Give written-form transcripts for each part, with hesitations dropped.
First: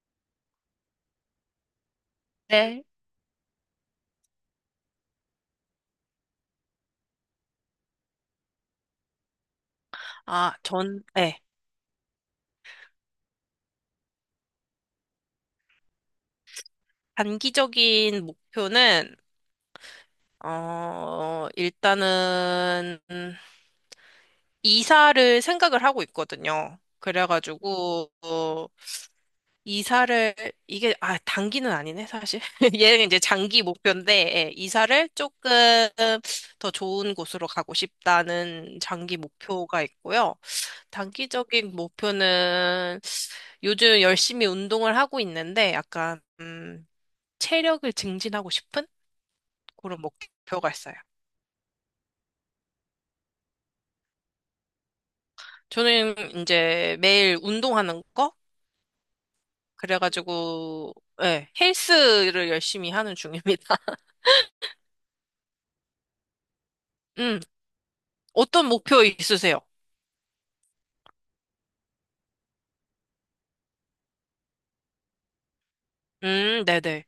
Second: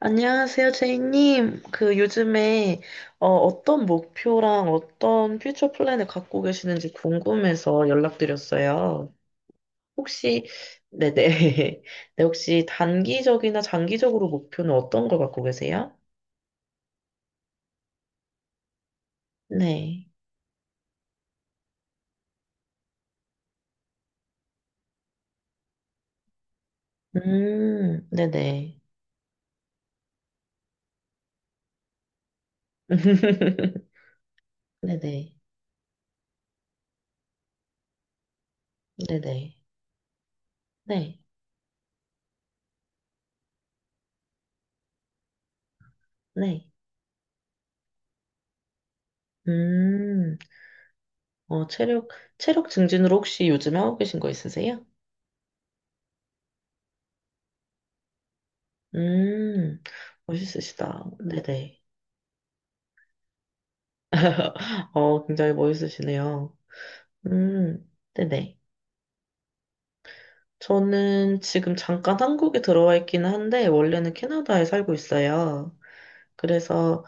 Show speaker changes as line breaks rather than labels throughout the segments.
안녕하세요, 제이님. 그 요즘에
네.
어떤 목표랑 어떤 퓨처 플랜을 갖고 계시는지 궁금해서 연락드렸어요. 혹시,
아, 전,
네네.
네.
네, 혹시 단기적이나 장기적으로 목표는 어떤 걸 갖고 계세요?
단기적인 목표는,
네.
일단은, 이사를 생각을 하고 있거든요. 그래가지고,
네네.
이사를, 이게, 아, 단기는 아니네, 사실. 얘는 이제 장기 목표인데, 예, 이사를
네네.
조금 더 좋은 곳으로 가고 싶다는 장기
네네.
목표가 있고요.
네.
단기적인 목표는 요즘 열심히 운동을 하고 있는데, 약간,
네.
체력을 증진하고 싶은 그런
음,
목표가 있어요.
어, 체력, 체력 증진으로 혹시 요즘에 하고 계신 거 있으세요?
저는 이제 매일 운동하는 거?
음, 멋있으시다.
그래가지고, 예,
네네.
헬스를 열심히 하는 중입니다.
굉장히 멋있으시네요.
음,
네네.
어떤 목표 있으세요?
저는 지금 잠깐 한국에 들어와 있기는 한데, 원래는 캐나다에 살고 있어요. 그래서,
네네.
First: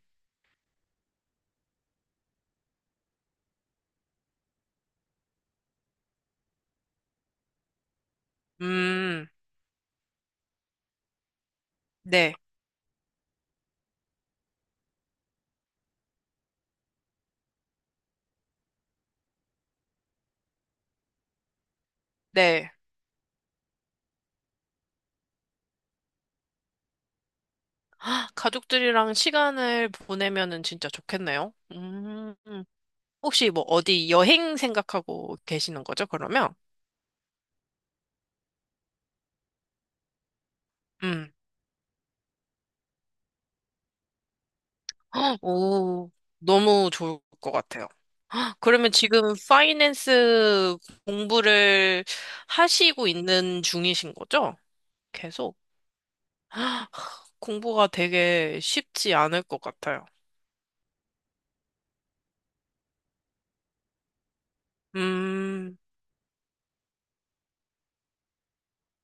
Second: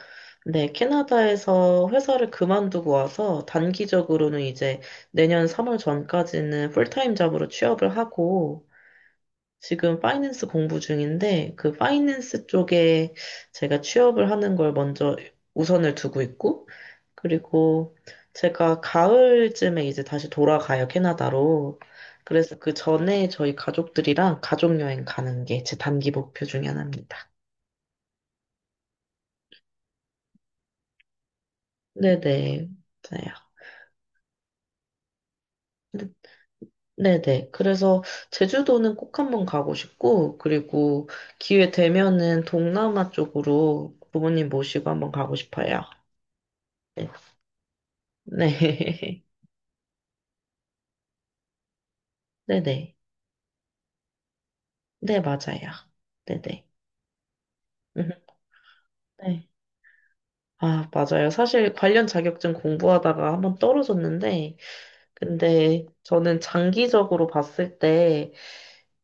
네, 캐나다에서 회사를 그만두고 와서, 단기적으로는 이제 내년 3월 전까지는 풀타임 잡으로 취업을 하고,
음,
지금 파이낸스 공부 중인데 그
네,
파이낸스 쪽에 제가 취업을 하는 걸 먼저 우선을 두고 있고, 그리고 제가 가을쯤에 이제 다시 돌아가요, 캐나다로. 그래서
네.
그 전에 저희 가족들이랑 가족 여행 가는 게 제 단기 목표 중에 하나입니다.
아, 가족들이랑 시간을 보내면은 진짜 좋겠네요.
네네. 맞아요.
혹시 뭐 어디 여행 생각하고 계시는 거죠,
네-
그러면?
네네. 그래서 제주도는 꼭 한번 가고 싶고, 그리고
음,
기회 되면은 동남아 쪽으로 부모님 모시고 한번 가고 싶어요.
오, 너무
네.
좋을 것 같아요. 그러면
네.
지금 파이낸스 공부를
네네.
하시고 있는 중이신 거죠?
네,
계속
맞아요. 네네.
공부가
음,
되게 쉽지 않을
네.
것 같아요.
아, 맞아요. 사실 관련 자격증 공부하다가 한번 떨어졌는데,
음,
근데 저는 장기적으로 봤을 때,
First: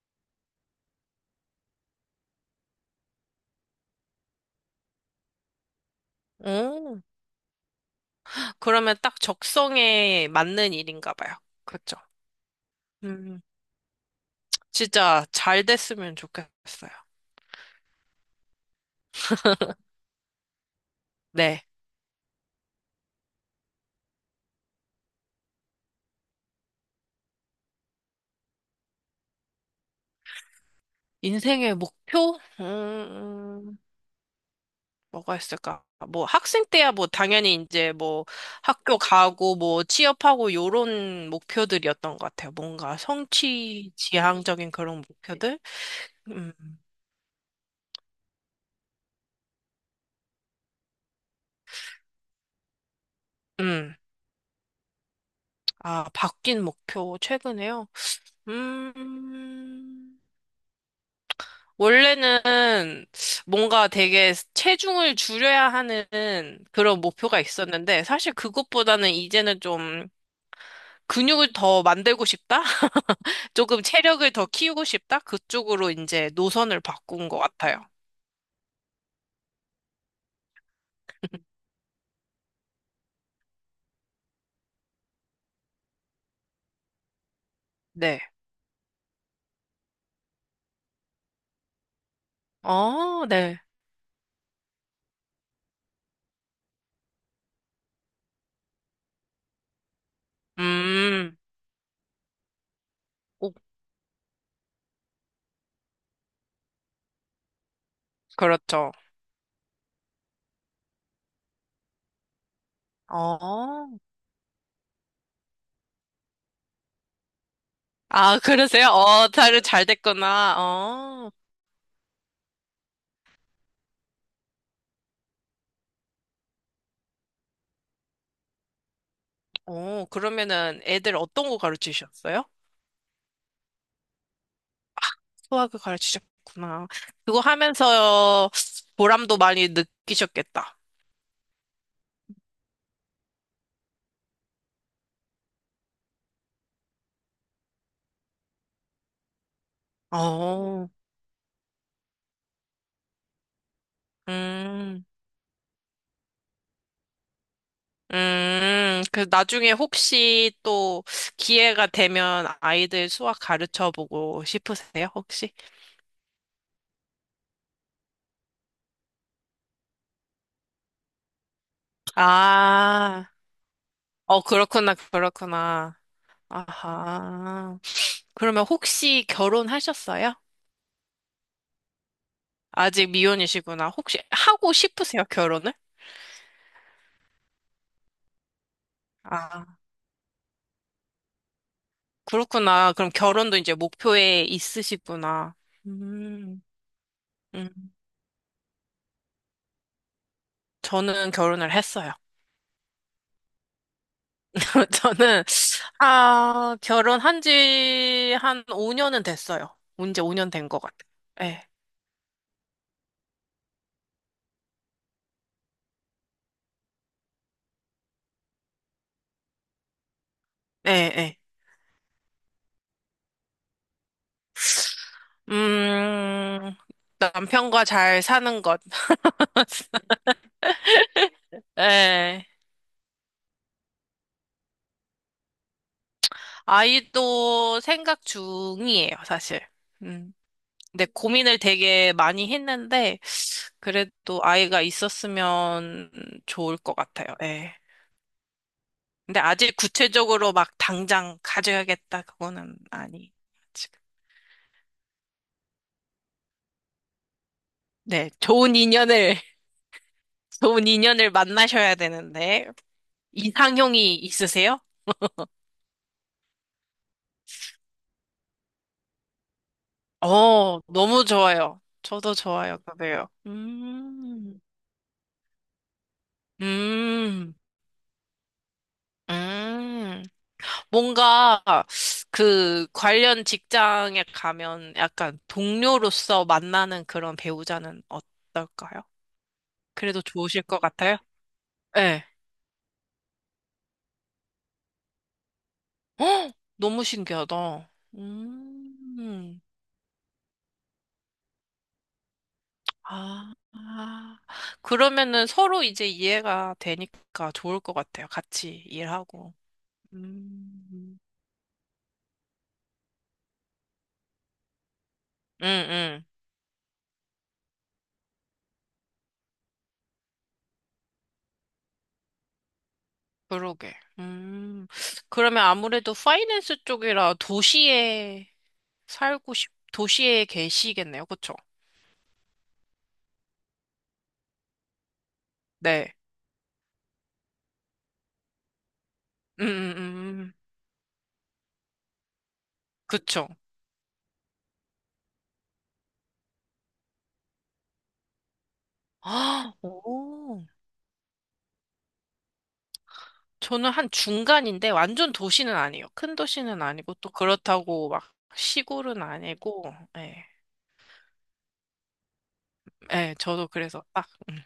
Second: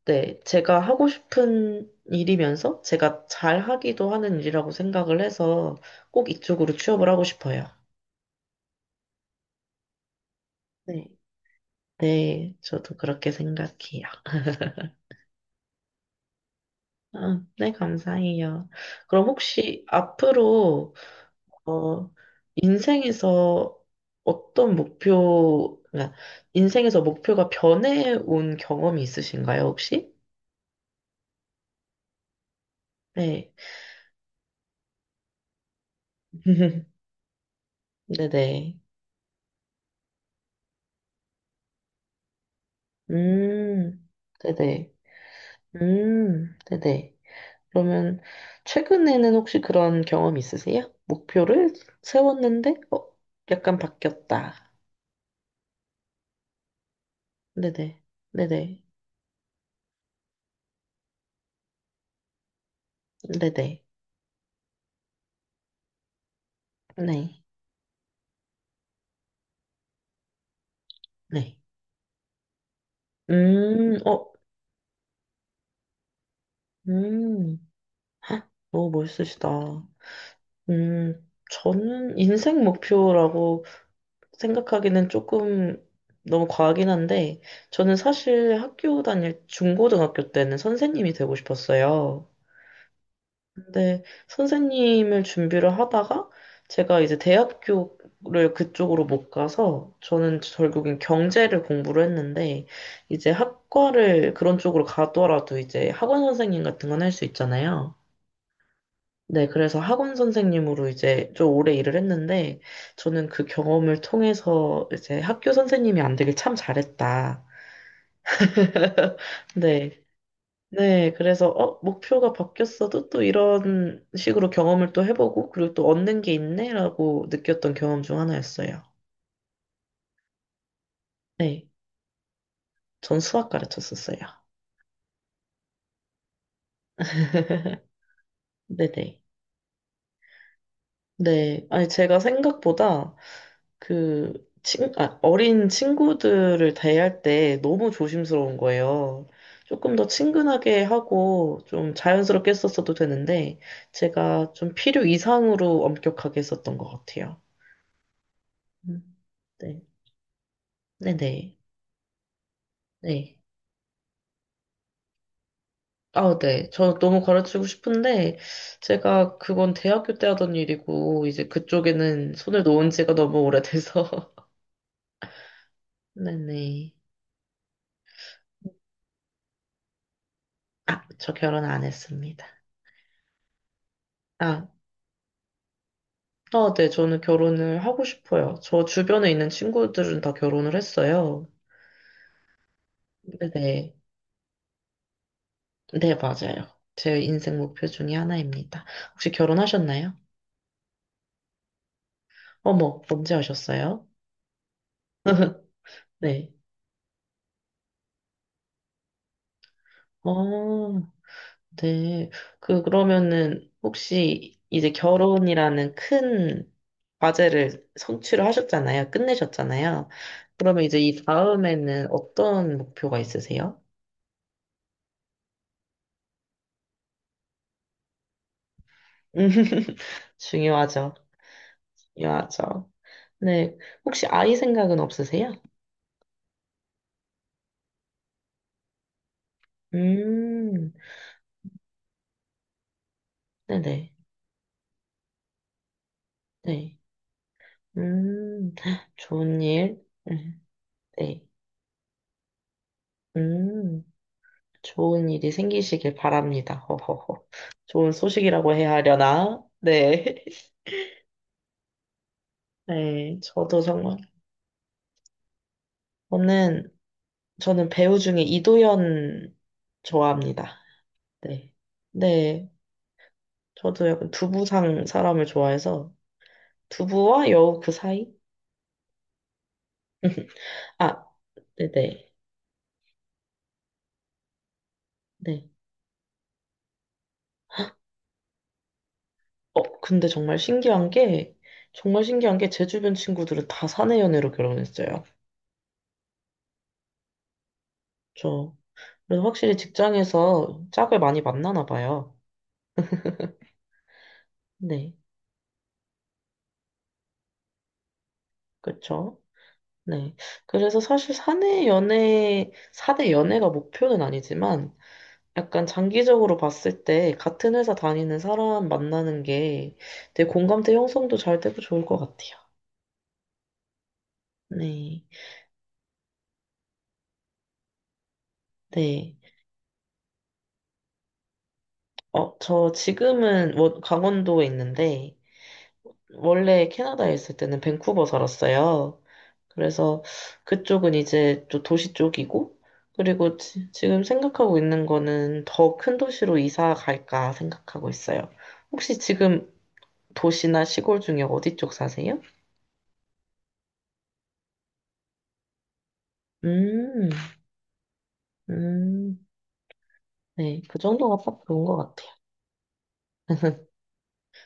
네, 제가 하고 싶은 일이면서 제가 잘 하기도 하는 일이라고 생각을 해서 꼭 이쪽으로
오,
취업을 하고 싶어요.
그러면 딱 적성에 맞는
네.
일인가 봐요. 그렇죠?
네, 저도 그렇게
음,
생각해요.
진짜 잘 됐으면 좋겠어요.
아, 네, 감사해요. 그럼 혹시 앞으로
네.
어, 인생에서 어떤 목표, 그러니까 인생에서 목표가 변해온 경험이 있으신가요, 혹시?
인생의 목표?
네.
음. 뭐가 있을까? 뭐 학생 때야 뭐 당연히 이제 뭐
네네.
학교 가고 뭐 취업하고 요런 목표들이었던 것 같아요. 뭔가 성취
음,
지향적인
네네.
그런 목표들? 음,
네네. 그러면 최근에는 혹시 그런 경험 있으세요? 목표를 세웠는데, 약간
음.
바뀌었다.
아, 바뀐 목표 최근에요?
네네. 네네.
음. 원래는
네네.
뭔가 되게 체중을 줄여야 하는 그런 목표가
네.
있었는데 사실 그것보다는 이제는 좀 근육을
네.
더 만들고 싶다? 조금
어,
체력을 더 키우고 싶다? 그쪽으로 이제 노선을 바꾼 것
음.
같아요.
헉, 너무 멋있으시다. 저는 인생 목표라고 생각하기는 조금 너무 과하긴 한데, 저는
네.
사실 학교 다닐 중고등학교 때는 선생님이 되고 싶었어요.
어, 네.
근데 선생님을 준비를 하다가 제가 이제 대학교를 그쪽으로 못 가서 저는 결국엔
음,
경제를 공부를 했는데, 이제
오,
학과를 그런 쪽으로 가더라도 이제 학원 선생님 같은 건 할 수 있잖아요.
그렇죠.
네, 그래서 학원 선생님으로 이제 좀 오래 일을 했는데, 저는 그
어,
경험을 통해서 이제 학교 선생님이 안 되길 참 잘했다.
아, 그러세요? 어, 잘
네,
됐구나.
네,
어,
그래서, 목표가 바뀌었어도 또 이런 식으로 경험을 또 해보고, 그리고 또 얻는 게 있네라고 느꼈던 경험 중 하나였어요.
어, 그러면은 애들 어떤 거
네,
가르치셨어요?
전 수학 가르쳤었어요.
수학을 가르치셨구나. 그거 하면서
네네.
보람도 많이 느끼셨겠다.
네. 아니, 제가 생각보다 그, 아, 어린 친구들을 대할 때 너무 조심스러운 거예요. 조금 더 친근하게
어,
하고 좀 자연스럽게 했었어도 되는데, 제가 좀 필요
음,
이상으로 엄격하게 했었던 것 같아요. 음,
그 나중에
네.
혹시 또
네네.
기회가 되면 아이들 수학
네.
가르쳐 보고 싶으세요, 혹시?
아, 네. 저 너무 가르치고 싶은데, 제가 그건 대학교 때 하던 일이고, 이제 그쪽에는 손을 놓은 지가
아,
너무 오래돼서.
어, 그렇구나, 그렇구나.
네네.
아하. 그러면 혹시 결혼하셨어요?
아, 저 결혼 안 했습니다.
아직 미혼이시구나. 혹시
아,
하고 싶으세요, 결혼을?
네, 저는 결혼을 하고 싶어요. 저 주변에 있는
아,
친구들은 다 결혼을 했어요.
그렇구나. 그럼
네,
결혼도 이제
네,
목표에 있으시구나.
네,
음,
맞아요. 제 인생 목표
음.
중에 하나입니다. 혹시 결혼하셨나요?
저는 결혼을 했어요.
어머, 언제 하셨어요?
저는,
네.
결혼한 지 한 5년은 됐어요. 이제 5년 된 것
어,
같아요. 예,
네. 그러면은, 혹시 이제 결혼이라는 큰 과제를 성취를 하셨잖아요. 끝내셨잖아요. 그러면
예,
이제 이
예.
다음에는 어떤 목표가 있으세요?
음, 남편과 잘 사는 것.
중요하죠.
예.
중요하죠. 네. 혹시 아이 생각은 없으세요?
아이도 생각 중이에요, 사실. 음.
음,
근데 고민을 되게 많이 했는데,
네네.
그래도 아이가 있었으면 좋을 것
네.
같아요. 예.
네. 음,
근데
좋은
아직
일.
구체적으로
음,
막 당장
네.
가져야겠다, 그거는 아니.
음, 좋은 일이 생기시길 바랍니다. 허허허. 좋은
네,
소식이라고
좋은
해야
인연을,
하려나? 네.
좋은 인연을 만나셔야 되는데,
네. 저도
이상형이
정말.
있으세요?
저는, 저는 배우 중에 이도현 좋아합니다.
너무
네.
좋아요. 저도
네.
좋아요, 그래요.
저도 약간 두부상 사람을 좋아해서 두부와
음,
여우 그 사이?
음.
아,
뭔가,
네네. 네.
그, 관련 직장에 가면 약간
네.
동료로서 만나는 그런 배우자는 어떨까요? 그래도
근데 정말
좋으실 것
신기한
같아요?
게, 정말
네.
신기한 게 제 주변 친구들은 다 사내 연애로 결혼했어요.
헉! 너무 신기하다.
저, 그래서
음.
확실히 직장에서 짝을 많이 만나나 봐요.
아, 아.
네,
그러면은 서로 이제 이해가 되니까 좋을 것 같아요. 같이
그쵸?
일하고.
네. 그래서
음,
사실 사내 연애, 사내 연애가 목표는 아니지만,
응,
약간
응.
장기적으로 봤을 때 같은 회사 다니는 사람 만나는 게 되게 공감대 형성도 잘 되고 좋을 것 같아요.
그러게. 음,
네,
그러면 아무래도 파이낸스 쪽이라
네.
도시에 계시겠네요. 그쵸?
저 지금은 강원도에 있는데,
네.
원래 캐나다에 있을 때는 밴쿠버 살았어요. 그래서
음.
그쪽은 이제 또 도시 쪽이고,
그쵸.
그리고 지금 생각하고 있는 거는 더 큰 도시로 이사 갈까 생각하고 있어요. 혹시 지금
아, 오.
도시나 시골 중에 어디 쪽 사세요?
저는 한 중간인데 완전 도시는 아니에요. 큰 도시는 아니고
음,
또 그렇다고 막 시골은
음,
아니고, 예.
네, 그 정도가 딱 좋은 것 같아요.
예, 저도 그래서 딱. 음.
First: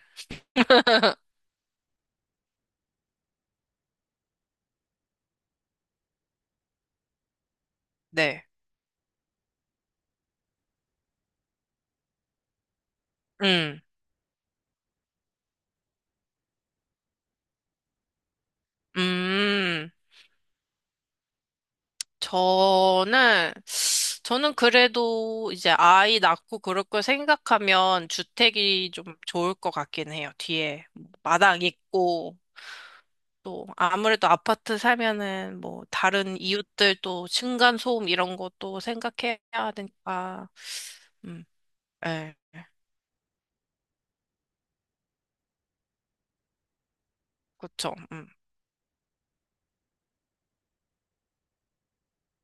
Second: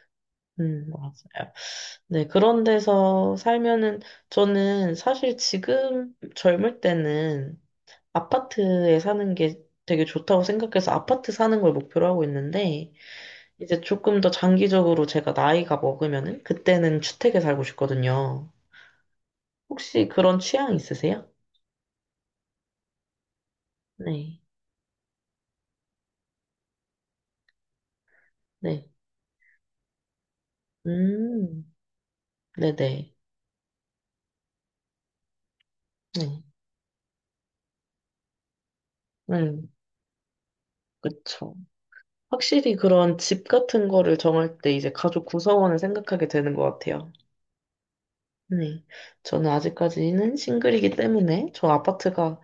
맞아요. 네, 그런 데서 살면은, 저는 사실 지금 젊을 때는
네.
아파트에 사는 게 되게 좋다고 생각해서 아파트 사는 걸 목표로 하고 있는데,
음,
이제 조금 더 장기적으로 제가 나이가 먹으면은, 그때는 주택에 살고 싶거든요.
음,
혹시 그런 취향 있으세요?
저는,
네,
저는 그래도 이제 아이 낳고 그럴 걸 생각하면
네.
주택이 좀 좋을 것 같긴 해요. 뒤에 마당
음,
있고,
네네.
또 아무래도 아파트 살면은 뭐 다른
네.
이웃들 또 층간소음 이런 것도
음,
생각해야 되니까, 음,
그쵸.
예,
확실히 그런 집 같은 거를 정할 때 이제 가족 구성원을 생각하게 되는 것 같아요.
그쵸.
네. 저는 아직까지는 싱글이기 때문에 저 아파트가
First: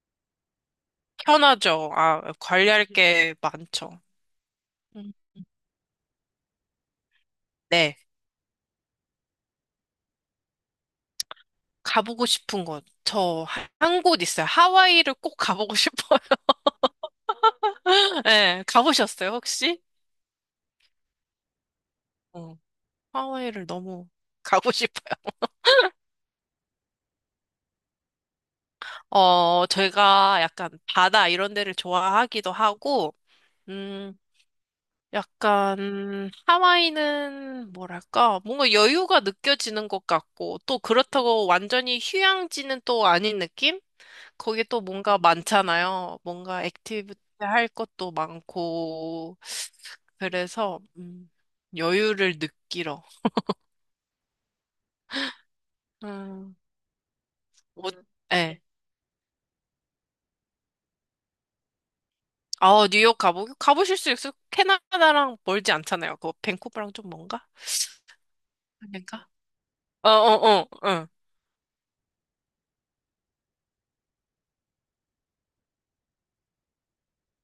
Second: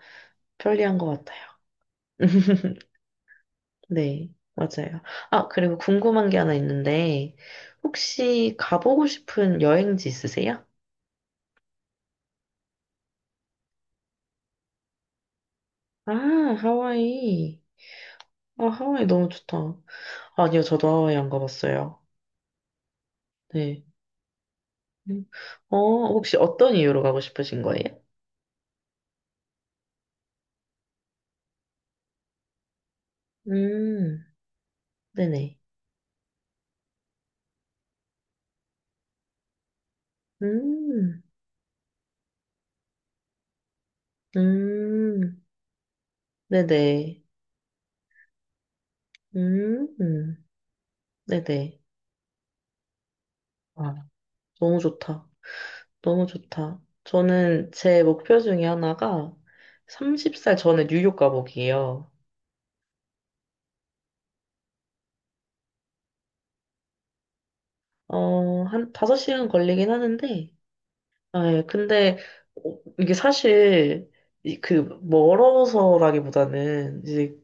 편리한 것 같아요.
편하죠. 아, 관리할 게 많죠.
네, 맞아요.
음.
아, 그리고 궁금한 게 하나 있는데,
네.
혹시 가보고 싶은 여행지 있으세요?
가보고 싶은 곳. 저 한 곳 있어요. 하와이를 꼭 가보고
아,
싶어요.
하와이.
네,
아, 하와이 너무
가보셨어요,
좋다.
혹시?
아니요, 저도 하와이 안 가봤어요.
어, 하와이를
네.
너무 가고 싶어요.
음, 어, 혹시 어떤 이유로 가고 싶으신 거예요?
제가 약간 바다 이런 데를 좋아하기도 하고, 음,
음, 네네.
약간 하와이는 뭐랄까, 뭔가 여유가 느껴지는 것 같고, 또
음,
그렇다고 완전히 휴양지는 또 아닌 느낌? 거기 또 뭔가
음,
많잖아요. 뭔가 액티비티
네네.
할 것도 많고.
음,
그래서
네네.
여유를 느끼러.
아, 너무 좋다. 너무
음,
좋다. 저는
뭐,
제 목표
네.
중에 하나가 30살 전에 뉴욕 가보기예요.
아, 뉴욕 가보 가보실 수있요 캐나다랑 멀지 않잖아요. 그거 밴쿠버랑 좀 먼가?
한
아닌가?
5시간 걸리긴
어,
하는데,
어, 어, 어.
아, 예, 근데 어, 이게 사실 그 멀어서라기보다는 이제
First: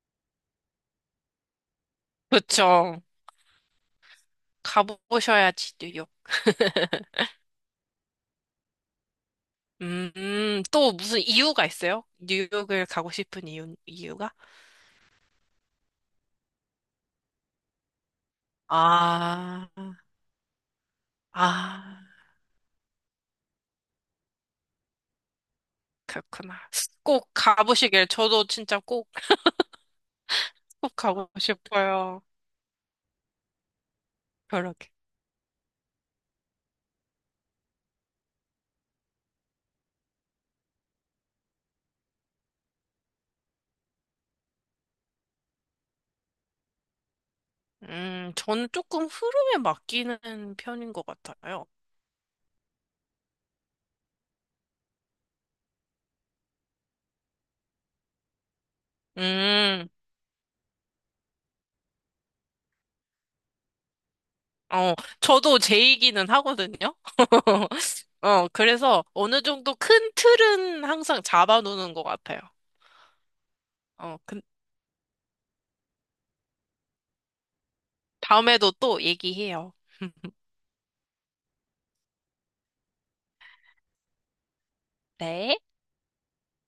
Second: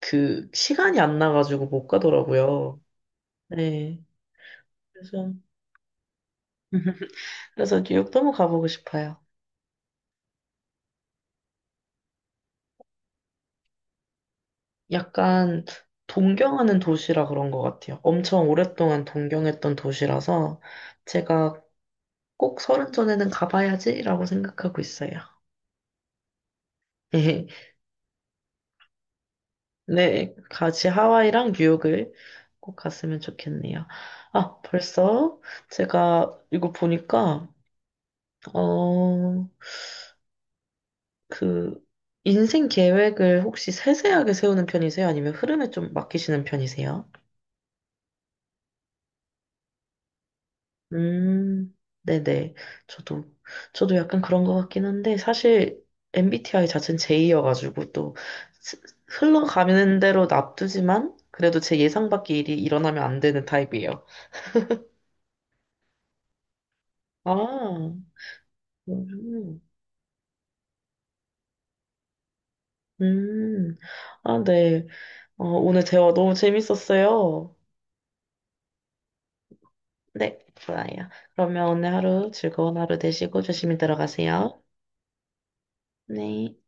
그 시간이 안 나가지고 못 가더라고요.
그쵸.
네. 그래서
가보셔야지 뉴욕.
그래서 뉴욕 너무 가보고 싶어요.
또 무슨 이유가 있어요? 뉴욕을 가고 싶은 이유가?
약간 동경하는 도시라 그런 것 같아요. 엄청 오랫동안
아,
동경했던 도시라서 제가
아.
꼭 30 전에는 가봐야지라고 생각하고 있어요.
그렇구나. 꼭 가보시길. 저도 진짜 꼭,
네, 같이
꼭 가고
하와이랑 뉴욕을
싶어요.
꼭 갔으면 좋겠네요. 아,
그러게.
벌써 제가 이거 보니까, 어, 그, 인생 계획을 혹시 세세하게 세우는 편이세요? 아니면 흐름에 좀 맡기시는 편이세요?
저는 조금 흐름에 맡기는 편인 것 같아요.
음, 네네. 저도, 저도 약간 그런 것 같긴 한데, 사실 MBTI 자체는 J여가지고 또 스-
음,
흘러가는 대로 놔두지만, 그래도 제 예상 밖의 일이 일어나면 안 되는 타입이에요.
어, 저도 제이기는 하거든요.
아,
그래서 어느
음,
정도 큰 틀은 항상 잡아놓는 것 같아요.
음.
어, 그,
아, 네. 오늘 대화 너무 재밌었어요.
다음에도 또 얘기해요.
네, 좋아요. 그러면 오늘 하루 즐거운 하루 되시고 조심히 들어가세요.
네.
네.